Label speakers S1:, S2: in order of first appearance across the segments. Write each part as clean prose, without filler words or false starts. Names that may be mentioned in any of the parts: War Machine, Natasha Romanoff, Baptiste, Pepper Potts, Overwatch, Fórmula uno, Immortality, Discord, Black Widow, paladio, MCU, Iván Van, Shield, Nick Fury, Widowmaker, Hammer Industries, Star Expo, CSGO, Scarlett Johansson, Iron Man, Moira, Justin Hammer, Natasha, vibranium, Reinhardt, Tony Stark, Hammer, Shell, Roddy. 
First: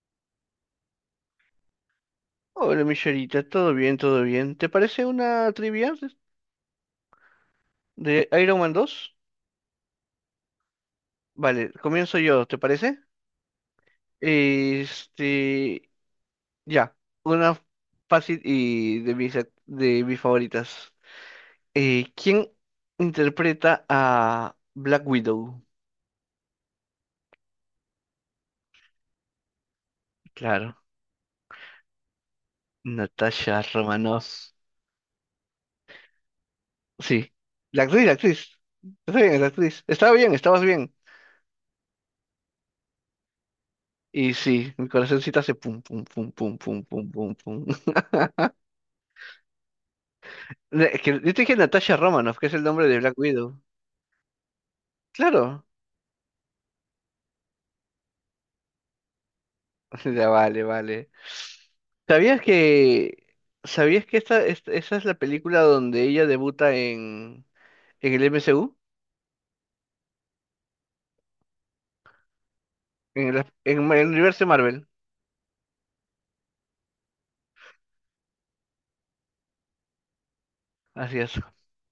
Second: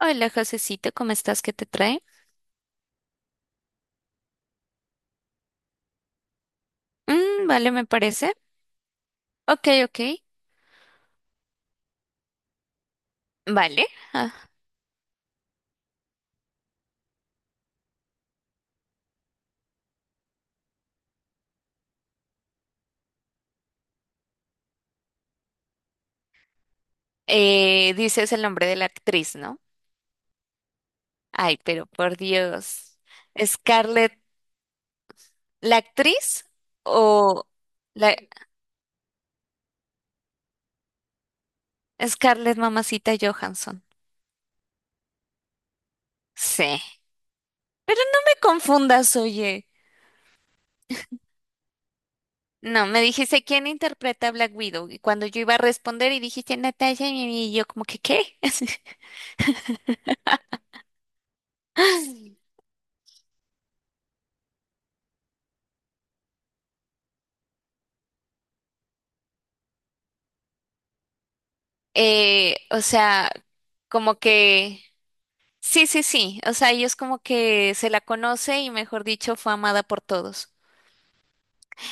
S1: Hola, Josecito, ¿cómo estás? ¿Qué te trae?
S2: Hola, Michelita, todo bien, todo bien. ¿Te parece una trivia
S1: Mm, vale, me
S2: de
S1: parece.
S2: Iron Man 2?
S1: Ok, ok.
S2: Vale, comienzo yo, ¿te parece?
S1: Vale. Ah,
S2: Este, ya, una fácil y de mis favoritas. ¿Quién interpreta a Black Widow?
S1: dices el nombre de la actriz, ¿no?
S2: Claro,
S1: Ay, pero por Dios.
S2: Natasha
S1: ¿Scarlett,
S2: Romanoff.
S1: la actriz
S2: Sí,
S1: o
S2: la actriz, la
S1: la
S2: actriz. Está bien, la actriz. Estaba bien, estabas bien.
S1: Scarlett Mamacita Johansson?
S2: Y sí, mi corazoncito hace pum, pum, pum, pum,
S1: Sí.
S2: pum, pum, pum, pum.
S1: Pero no me confundas, oye.
S2: No, es que yo te dije Natasha Romanoff, que es el
S1: No,
S2: nombre de
S1: me
S2: Black
S1: dijiste
S2: Widow.
S1: quién interpreta a Black Widow y cuando yo iba a
S2: Claro.
S1: responder y dijiste Natasha y yo como que ¿qué?
S2: Ya, vale, vale. ¿Sabías que, sabías que esa es la película donde ella debuta en el MCU?
S1: O
S2: En
S1: sea,
S2: el, en el
S1: como
S2: universo
S1: que
S2: Marvel.
S1: sí, sí, sí. O sea, ellos como que se la conoce y mejor dicho, fue amada por todos.
S2: Así es.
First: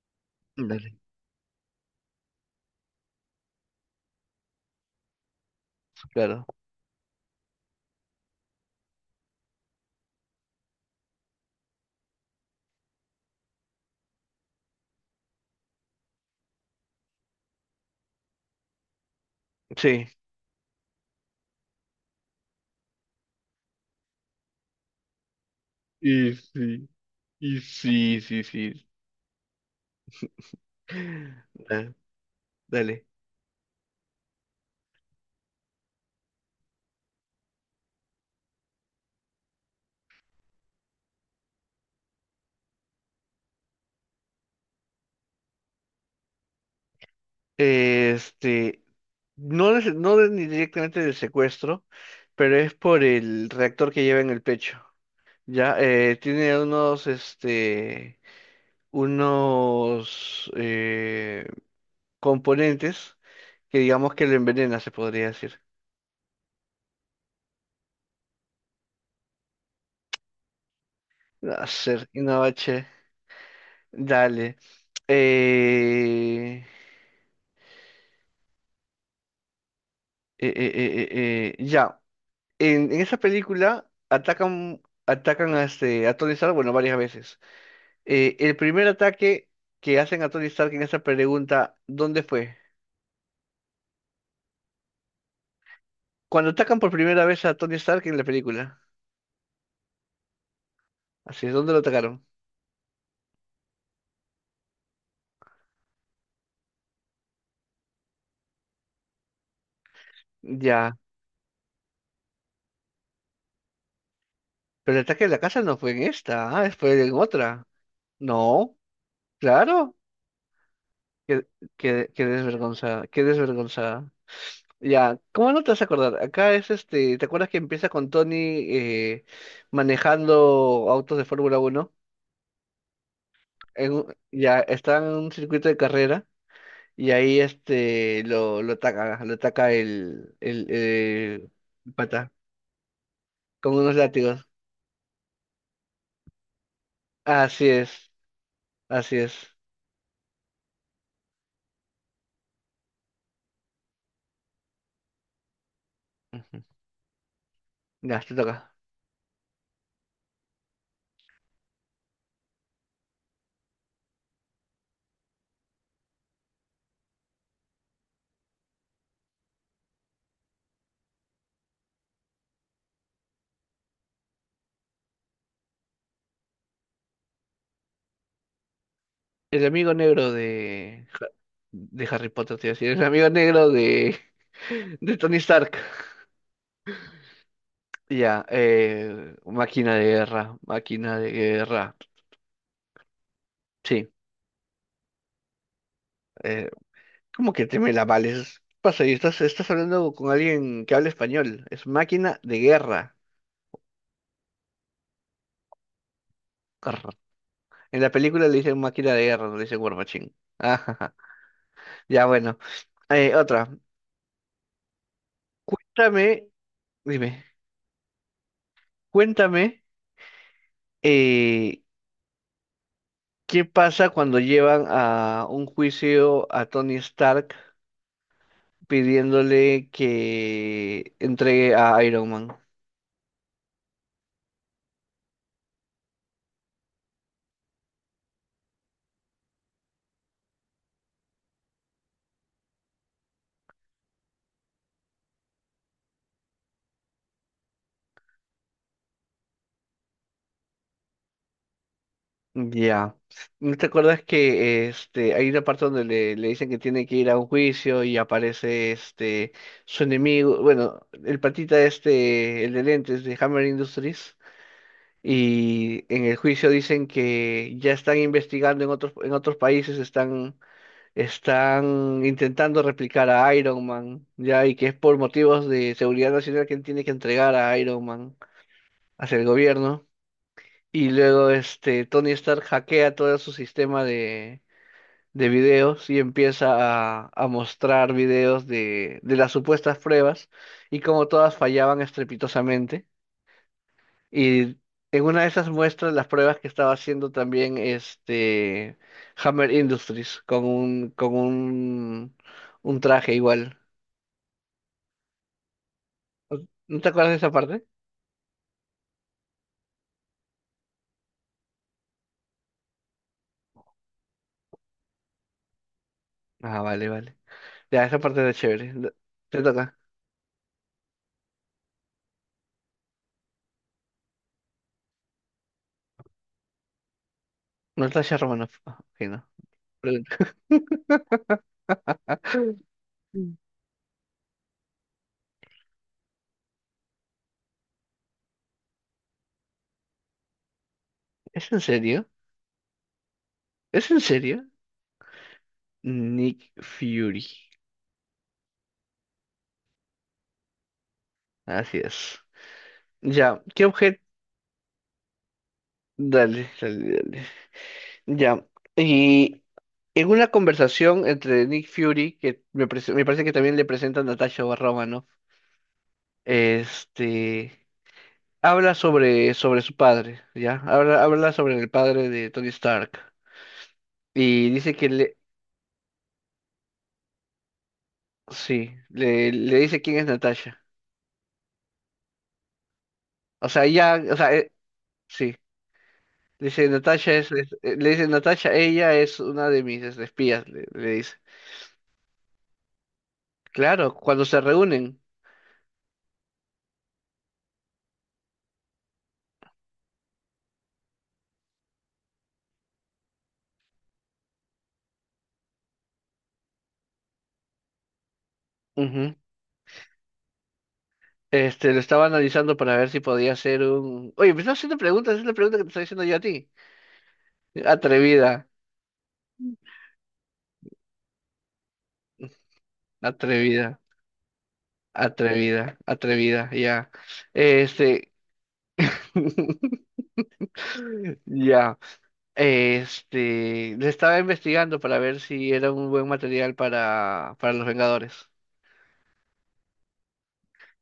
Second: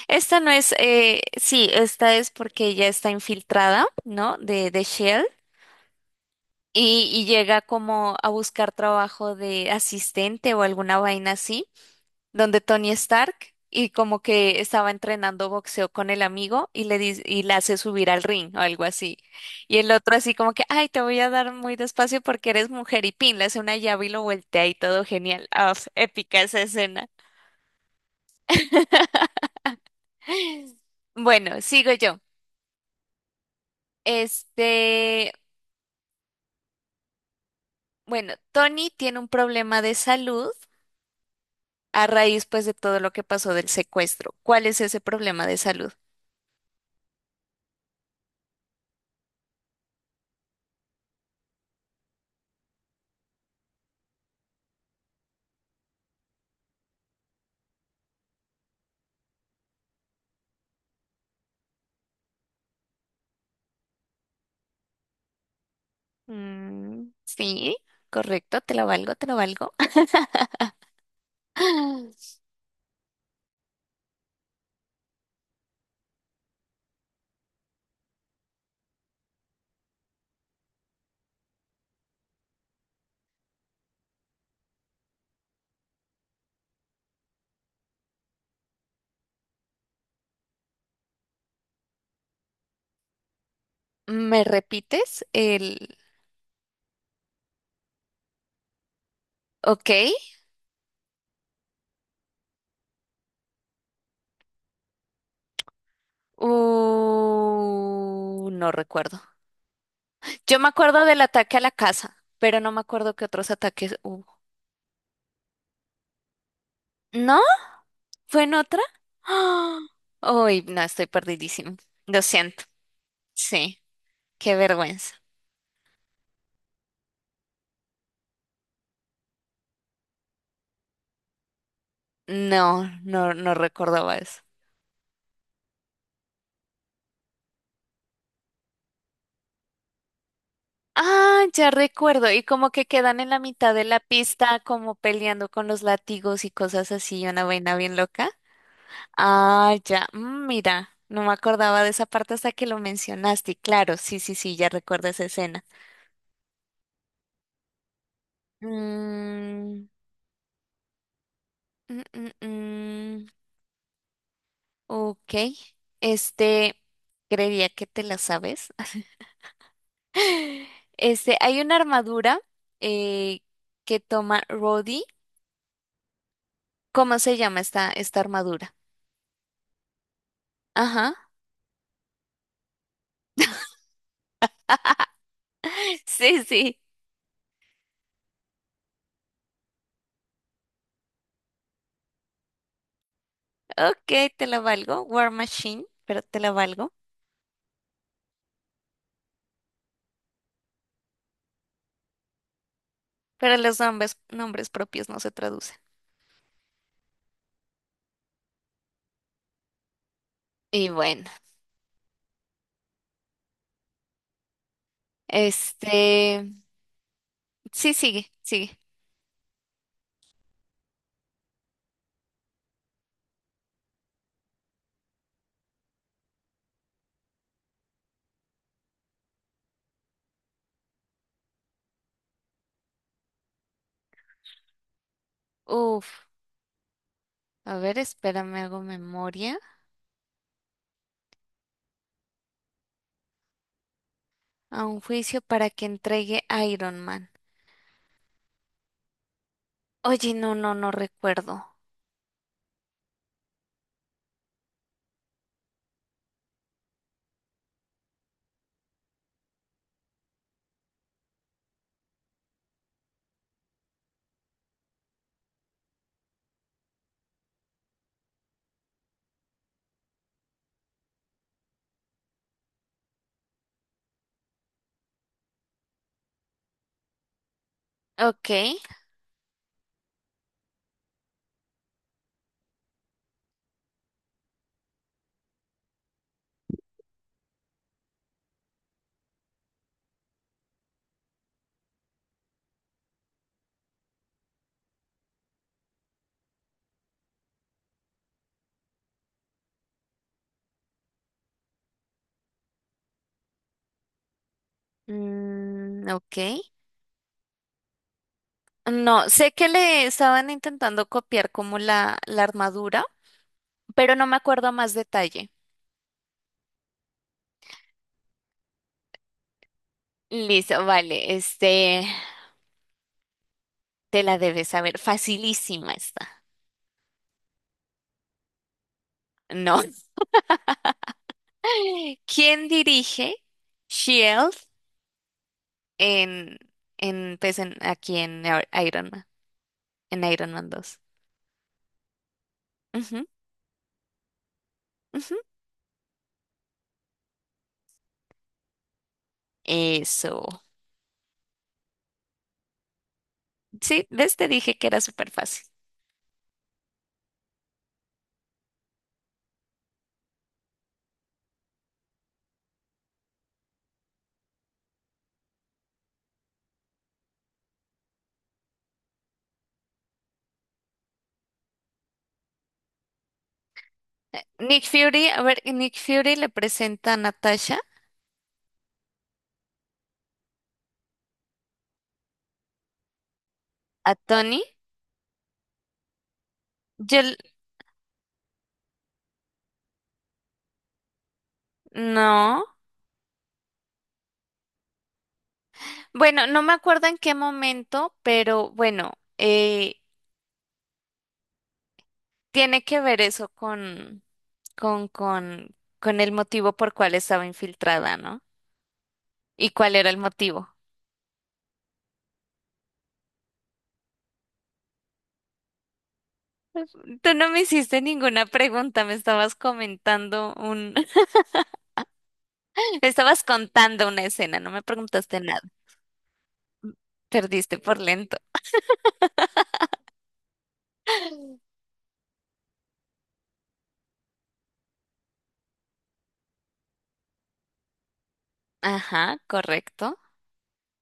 S1: Esta no es,
S2: Dale.
S1: sí, esta es porque ella está infiltrada, ¿no? De Shell
S2: Claro.
S1: y llega como a buscar trabajo de asistente o alguna vaina así donde Tony Stark y como que estaba entrenando boxeo con el amigo y le dice, y le hace subir al ring o algo así. Y el
S2: Sí.
S1: otro así como que, ay, te voy a dar muy despacio porque eres mujer y pin, le hace una llave y lo voltea y todo genial. Ah,
S2: Y
S1: épica esa
S2: sí,
S1: escena.
S2: y sí, sí, sí.
S1: Bueno,
S2: Ah,
S1: sigo yo.
S2: dale.
S1: Este, bueno, Tony tiene un problema de salud a raíz pues de todo lo que pasó del secuestro. ¿Cuál es ese problema de salud?
S2: Este, no, ni directamente del secuestro, pero es por el reactor que lleva en el pecho. Ya, tiene unos componentes que digamos que lo envenena, se podría decir.
S1: Mm, sí, correcto, te lo valgo, te lo valgo.
S2: Hacer Innovache, dale. Eh, ya, en esa película atacan a Tony Stark, bueno, varias veces. El primer ataque que hacen a Tony Stark en esa pregunta, ¿dónde fue?
S1: ¿Me repites el
S2: Cuando atacan por primera vez a Tony Stark en la película,
S1: ok?
S2: así es, ¿dónde lo atacaron?
S1: No recuerdo. Yo me
S2: Ya,
S1: acuerdo del ataque a la casa, pero no me acuerdo qué otros ataques hubo.
S2: pero el ataque de la casa no fue en esta, ah, fue en
S1: ¿No?
S2: otra.
S1: ¿Fue en
S2: No,
S1: otra? ¡Ah!
S2: claro.
S1: Uy, no, estoy
S2: Qué,
S1: perdidísimo.
S2: qué,
S1: Lo
S2: qué
S1: siento.
S2: desvergonzada, qué
S1: Sí,
S2: desvergonzada.
S1: qué vergüenza.
S2: Ya, ¿cómo no te vas a acordar? Acá es ¿te acuerdas que empieza con Tony eh, manejando autos de Fórmula uno?
S1: No, no, no recordaba eso.
S2: Ya está en un circuito de carrera y ahí lo ataca el, el,
S1: Ah,
S2: el
S1: ya recuerdo.
S2: pata
S1: Y como que quedan en la mitad
S2: con
S1: de
S2: unos
S1: la
S2: látigos.
S1: pista, como peleando con los látigos y cosas así, una
S2: Así
S1: vaina bien
S2: es,
S1: loca.
S2: así es.
S1: Ah, ya, mm, mira, no me acordaba de esa parte hasta que lo mencionaste. Y claro, sí, sí, sí, ya recuerdo esa escena.
S2: Ujú. Ya, te toca.
S1: Mm, mm, mm, mm, ok, este, creería que te la sabes. Este, hay una armadura eh, que toma Roddy. ¿Cómo se llama esta armadura?
S2: El amigo negro
S1: Ajá.
S2: De Harry Potter, te iba a decir. El amigo negro de, de Tony Stark.
S1: Sí, sí.
S2: Ya, máquina de guerra, máquina de guerra. Sí,
S1: Ok, te la valgo. War Machine, pero te la
S2: eh,
S1: valgo.
S2: ¿cómo que te me la vales? ¿Qué pasa? Y estás hablando con alguien que habla español. Es máquina de guerra.
S1: Pero los nombres, nombres propios no se traducen.
S2: Arr. En la película le dicen máquina de guerra, no le dicen War Machine.
S1: Y
S2: Ajaja.
S1: bueno.
S2: Ya, bueno. Otra. Cuéntame,
S1: Este,
S2: dime,
S1: sí, sigue, sigue.
S2: cuéntame eh, ¿qué pasa cuando llevan a un juicio a Tony Stark pidiéndole que entregue a Iron Man?
S1: Uf, a ver, espérame, hago memoria. A un juicio para que entregue a Iron Man. Oye, no recuerdo.
S2: Ya. ¿No te acuerdas que hay una parte donde le dicen que tiene que ir a un juicio y aparece su enemigo, bueno, el patita este, el de lentes de Hammer Industries? Y en el juicio dicen que ya están investigando en otros países, están intentando replicar a Iron Man, ya, y que es por motivos de seguridad nacional quien tiene que entregar a Iron Man
S1: Ok,
S2: hacia el gobierno. Y luego Tony Stark hackea todo su sistema de videos y empieza a mostrar videos de las supuestas pruebas y cómo todas fallaban estrepitosamente. Y en una de esas muestras, las pruebas que estaba haciendo también Hammer Industries con un traje igual.
S1: mm, ok.
S2: ¿No te acuerdas de esa parte?
S1: No, sé que le estaban intentando copiar como la armadura, pero no me acuerdo a más detalle.
S2: Ah, vale, vale. Ya, esa parte era chévere. Te toca.
S1: Listo, vale, este, te la debes saber. Facilísima está.
S2: Natasha Romanoff. Ah, ok, no.
S1: No.
S2: Pregunta.
S1: ¿Quién dirige?
S2: Mm.
S1: Shield en, pues en, aquí en Iron Man, en Iron Man dos.
S2: ¿Es en serio?
S1: Ujú,
S2: ¿Es en serio?
S1: ujú.
S2: Nick Fury.
S1: Eso.
S2: Así es. Ya, ¿qué
S1: Sí,
S2: objeto?
S1: ves, te dije que era súper fácil.
S2: Dale, dale, dale. Ya. y En una conversación entre Nick Fury, que me parece que también le presenta a Natasha Romanoff, este, habla sobre su padre, ¿ya? Habla sobre el padre de Tony Stark. Y
S1: Nick
S2: dice que
S1: Fury,
S2: le,
S1: a ver, Nick Fury le presenta a Natasha,
S2: sí, le dice quién es Natasha. O sea,
S1: a
S2: ya, o sea,
S1: Tony.
S2: sí. Dice,
S1: Yo,
S2: Natasha
S1: l-
S2: le dice, Natasha, ella es una de mis espías, le dice.
S1: no.
S2: Claro, cuando se reúnen.
S1: Bueno, no me acuerdo en qué momento, pero bueno, eh, tiene que ver eso con el motivo por cual estaba infiltrada, ¿no? ¿Y cuál era el motivo?
S2: Lo estaba analizando para ver si podía hacer un. Oye, me estás haciendo preguntas, es la pregunta que te estoy haciendo yo a ti.
S1: Tú no me hiciste ninguna
S2: Atrevida,
S1: pregunta, me estabas comentando un, me estabas
S2: atrevida,
S1: contando una escena, no me preguntaste nada.
S2: atrevida, atrevida, ya.
S1: Perdiste por
S2: Este,
S1: lento.
S2: ya. Le estaba investigando para ver si era un buen material para los Vengadores.
S1: Ajá, correcto.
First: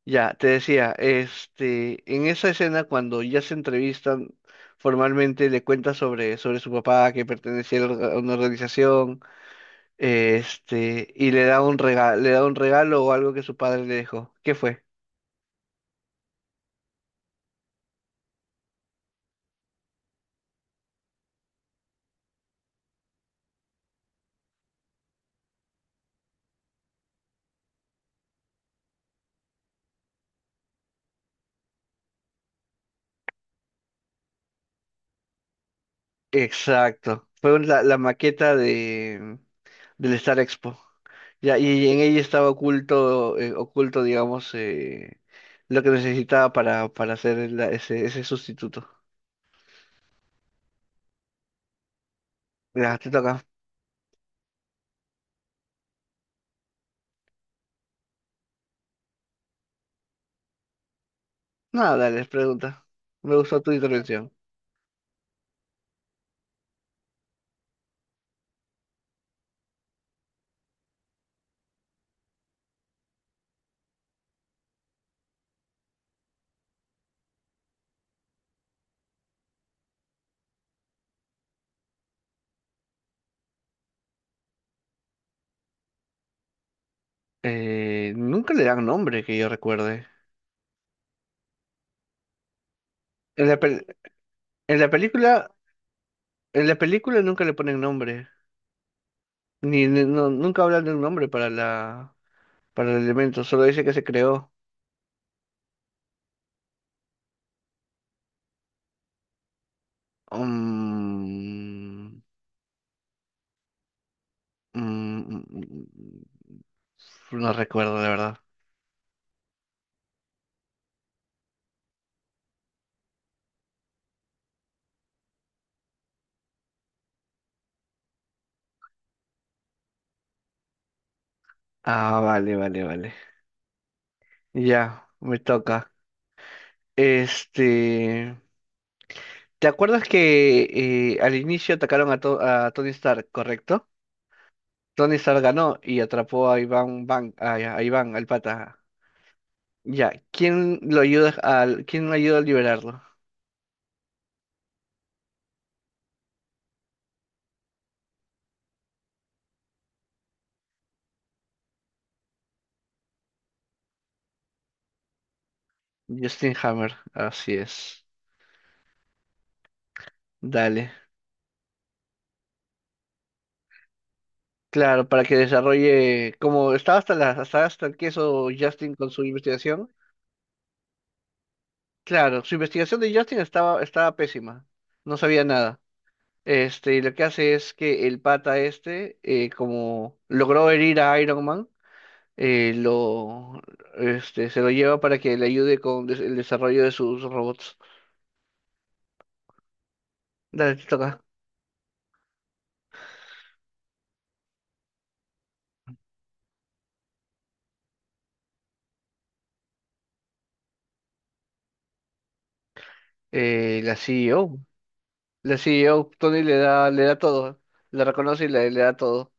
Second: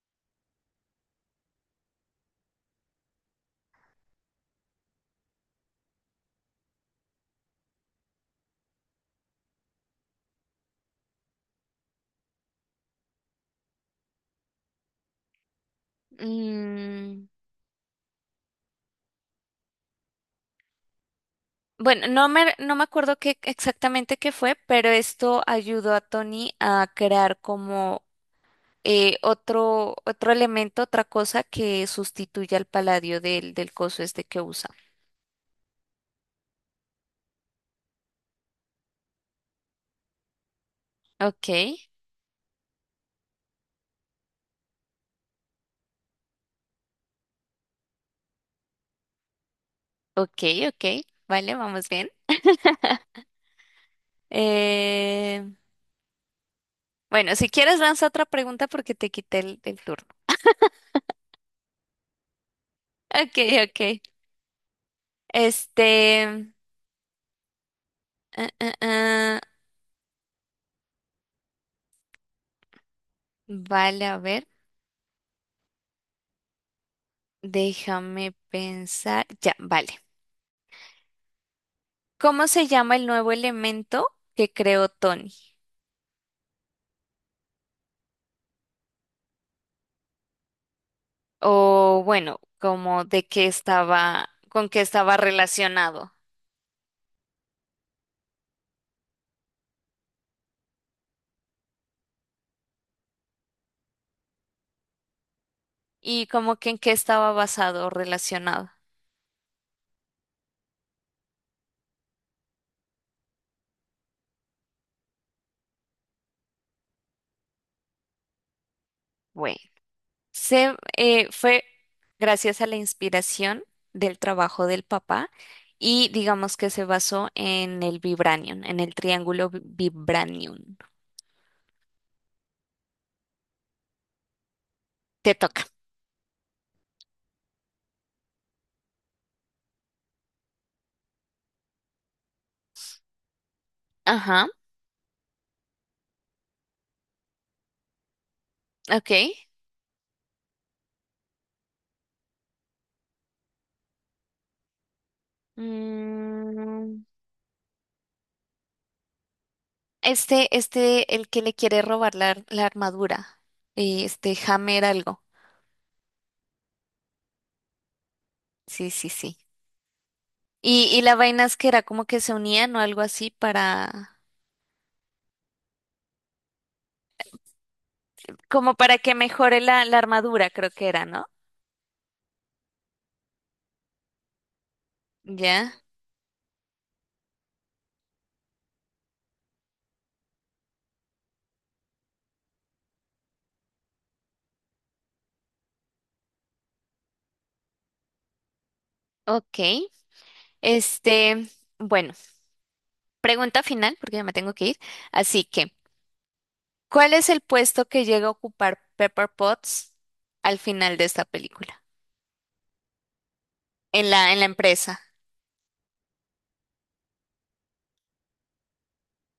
S2: Ya, te decía, en esa escena cuando ya se entrevistan formalmente, le cuenta sobre su papá que pertenecía a una organización. Y le da un regalo, le da un regalo o algo que su padre le dejó. ¿Qué fue?
S1: Mm, bueno, no me acuerdo qué exactamente qué fue, pero esto ayudó a Tony a crear como otro elemento, otra cosa que sustituya al paladio del coso este que usa.
S2: Exacto. La maqueta de del Star Expo.
S1: Ok,
S2: Ya, y en ella estaba oculto, oculto, digamos, lo que necesitaba para hacer ese sustituto.
S1: ok, ok. Vale, vamos bien.
S2: Ya, te toca.
S1: Eh, Bueno, si quieres lanza otra pregunta porque te quité el turno.
S2: Nada, dale, pregunta. Me
S1: Ok,
S2: gustó tu
S1: ok.
S2: intervención.
S1: Este, ah, ah, ah, vale, a ver, déjame pensar. Ya, vale. ¿Cómo se llama el nuevo elemento que creó Tony?
S2: Nunca le dan nombre, que yo recuerde.
S1: O bueno, como de qué
S2: En la, pel-
S1: estaba, con qué
S2: en la
S1: estaba
S2: película,
S1: relacionado
S2: en la película nunca le ponen nombre. No, nunca hablan de un nombre para la, para el elemento, solo dice que se creó.
S1: y como que en qué estaba basado o relacionado.
S2: Mm, mm, mm, mm, mm, no recuerdo, la verdad.
S1: Bueno. Se, fue gracias a la inspiración del trabajo del papá y digamos que se basó en el vibranium, en el triángulo vibranium.
S2: Ah, vale, vale, vale. Ya,
S1: Te
S2: me
S1: toca.
S2: toca. Este, ¿Te acuerdas que al inicio atacaron a Tony Stark, correcto?
S1: Ajá,
S2: Tony Stark ganó y atrapó a Iván, al pata.
S1: ok.
S2: Ya, ¿Quién ayuda a liberarlo?
S1: Mm, el que le quiere robar la armadura, este Hammer algo.
S2: Justin Hammer, así es.
S1: Sí, sí, sí.
S2: Dale,
S1: Y la vaina es que era como que se unían o algo así para,
S2: claro, para que desarrolle, como estaba hasta el queso
S1: como
S2: Justin
S1: para
S2: con
S1: que
S2: su
S1: mejore
S2: investigación,
S1: la armadura, creo que era, ¿no?
S2: claro, su investigación de Justin estaba pésima, no sabía
S1: Ya,
S2: nada. Y lo que hace es que el pata como logró herir a Iron Man, eh, lo, se lo lleva para que le ayude con el desarrollo de sus robots.
S1: ok.
S2: Dale, te toca.
S1: Este, bueno, pregunta final, porque ya me tengo que ir. Así que, ¿cuál es el puesto que llega a ocupar Pepper Potts al final de esta película?
S2: La
S1: En en la
S2: CEO,
S1: empresa.
S2: la CEO, Tony le da todo, la reconoce y le da todo.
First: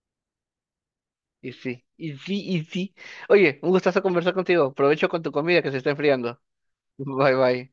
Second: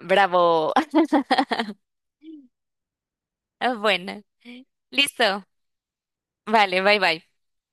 S1: Bravo.
S2: Y sí, y sí, y sí. Oye, un
S1: Ah,
S2: gustazo
S1: bueno,
S2: conversar contigo. Provecho con tu
S1: listo.
S2: comida que se está enfriando.
S1: Vale, bye
S2: Bye
S1: bye.
S2: bye.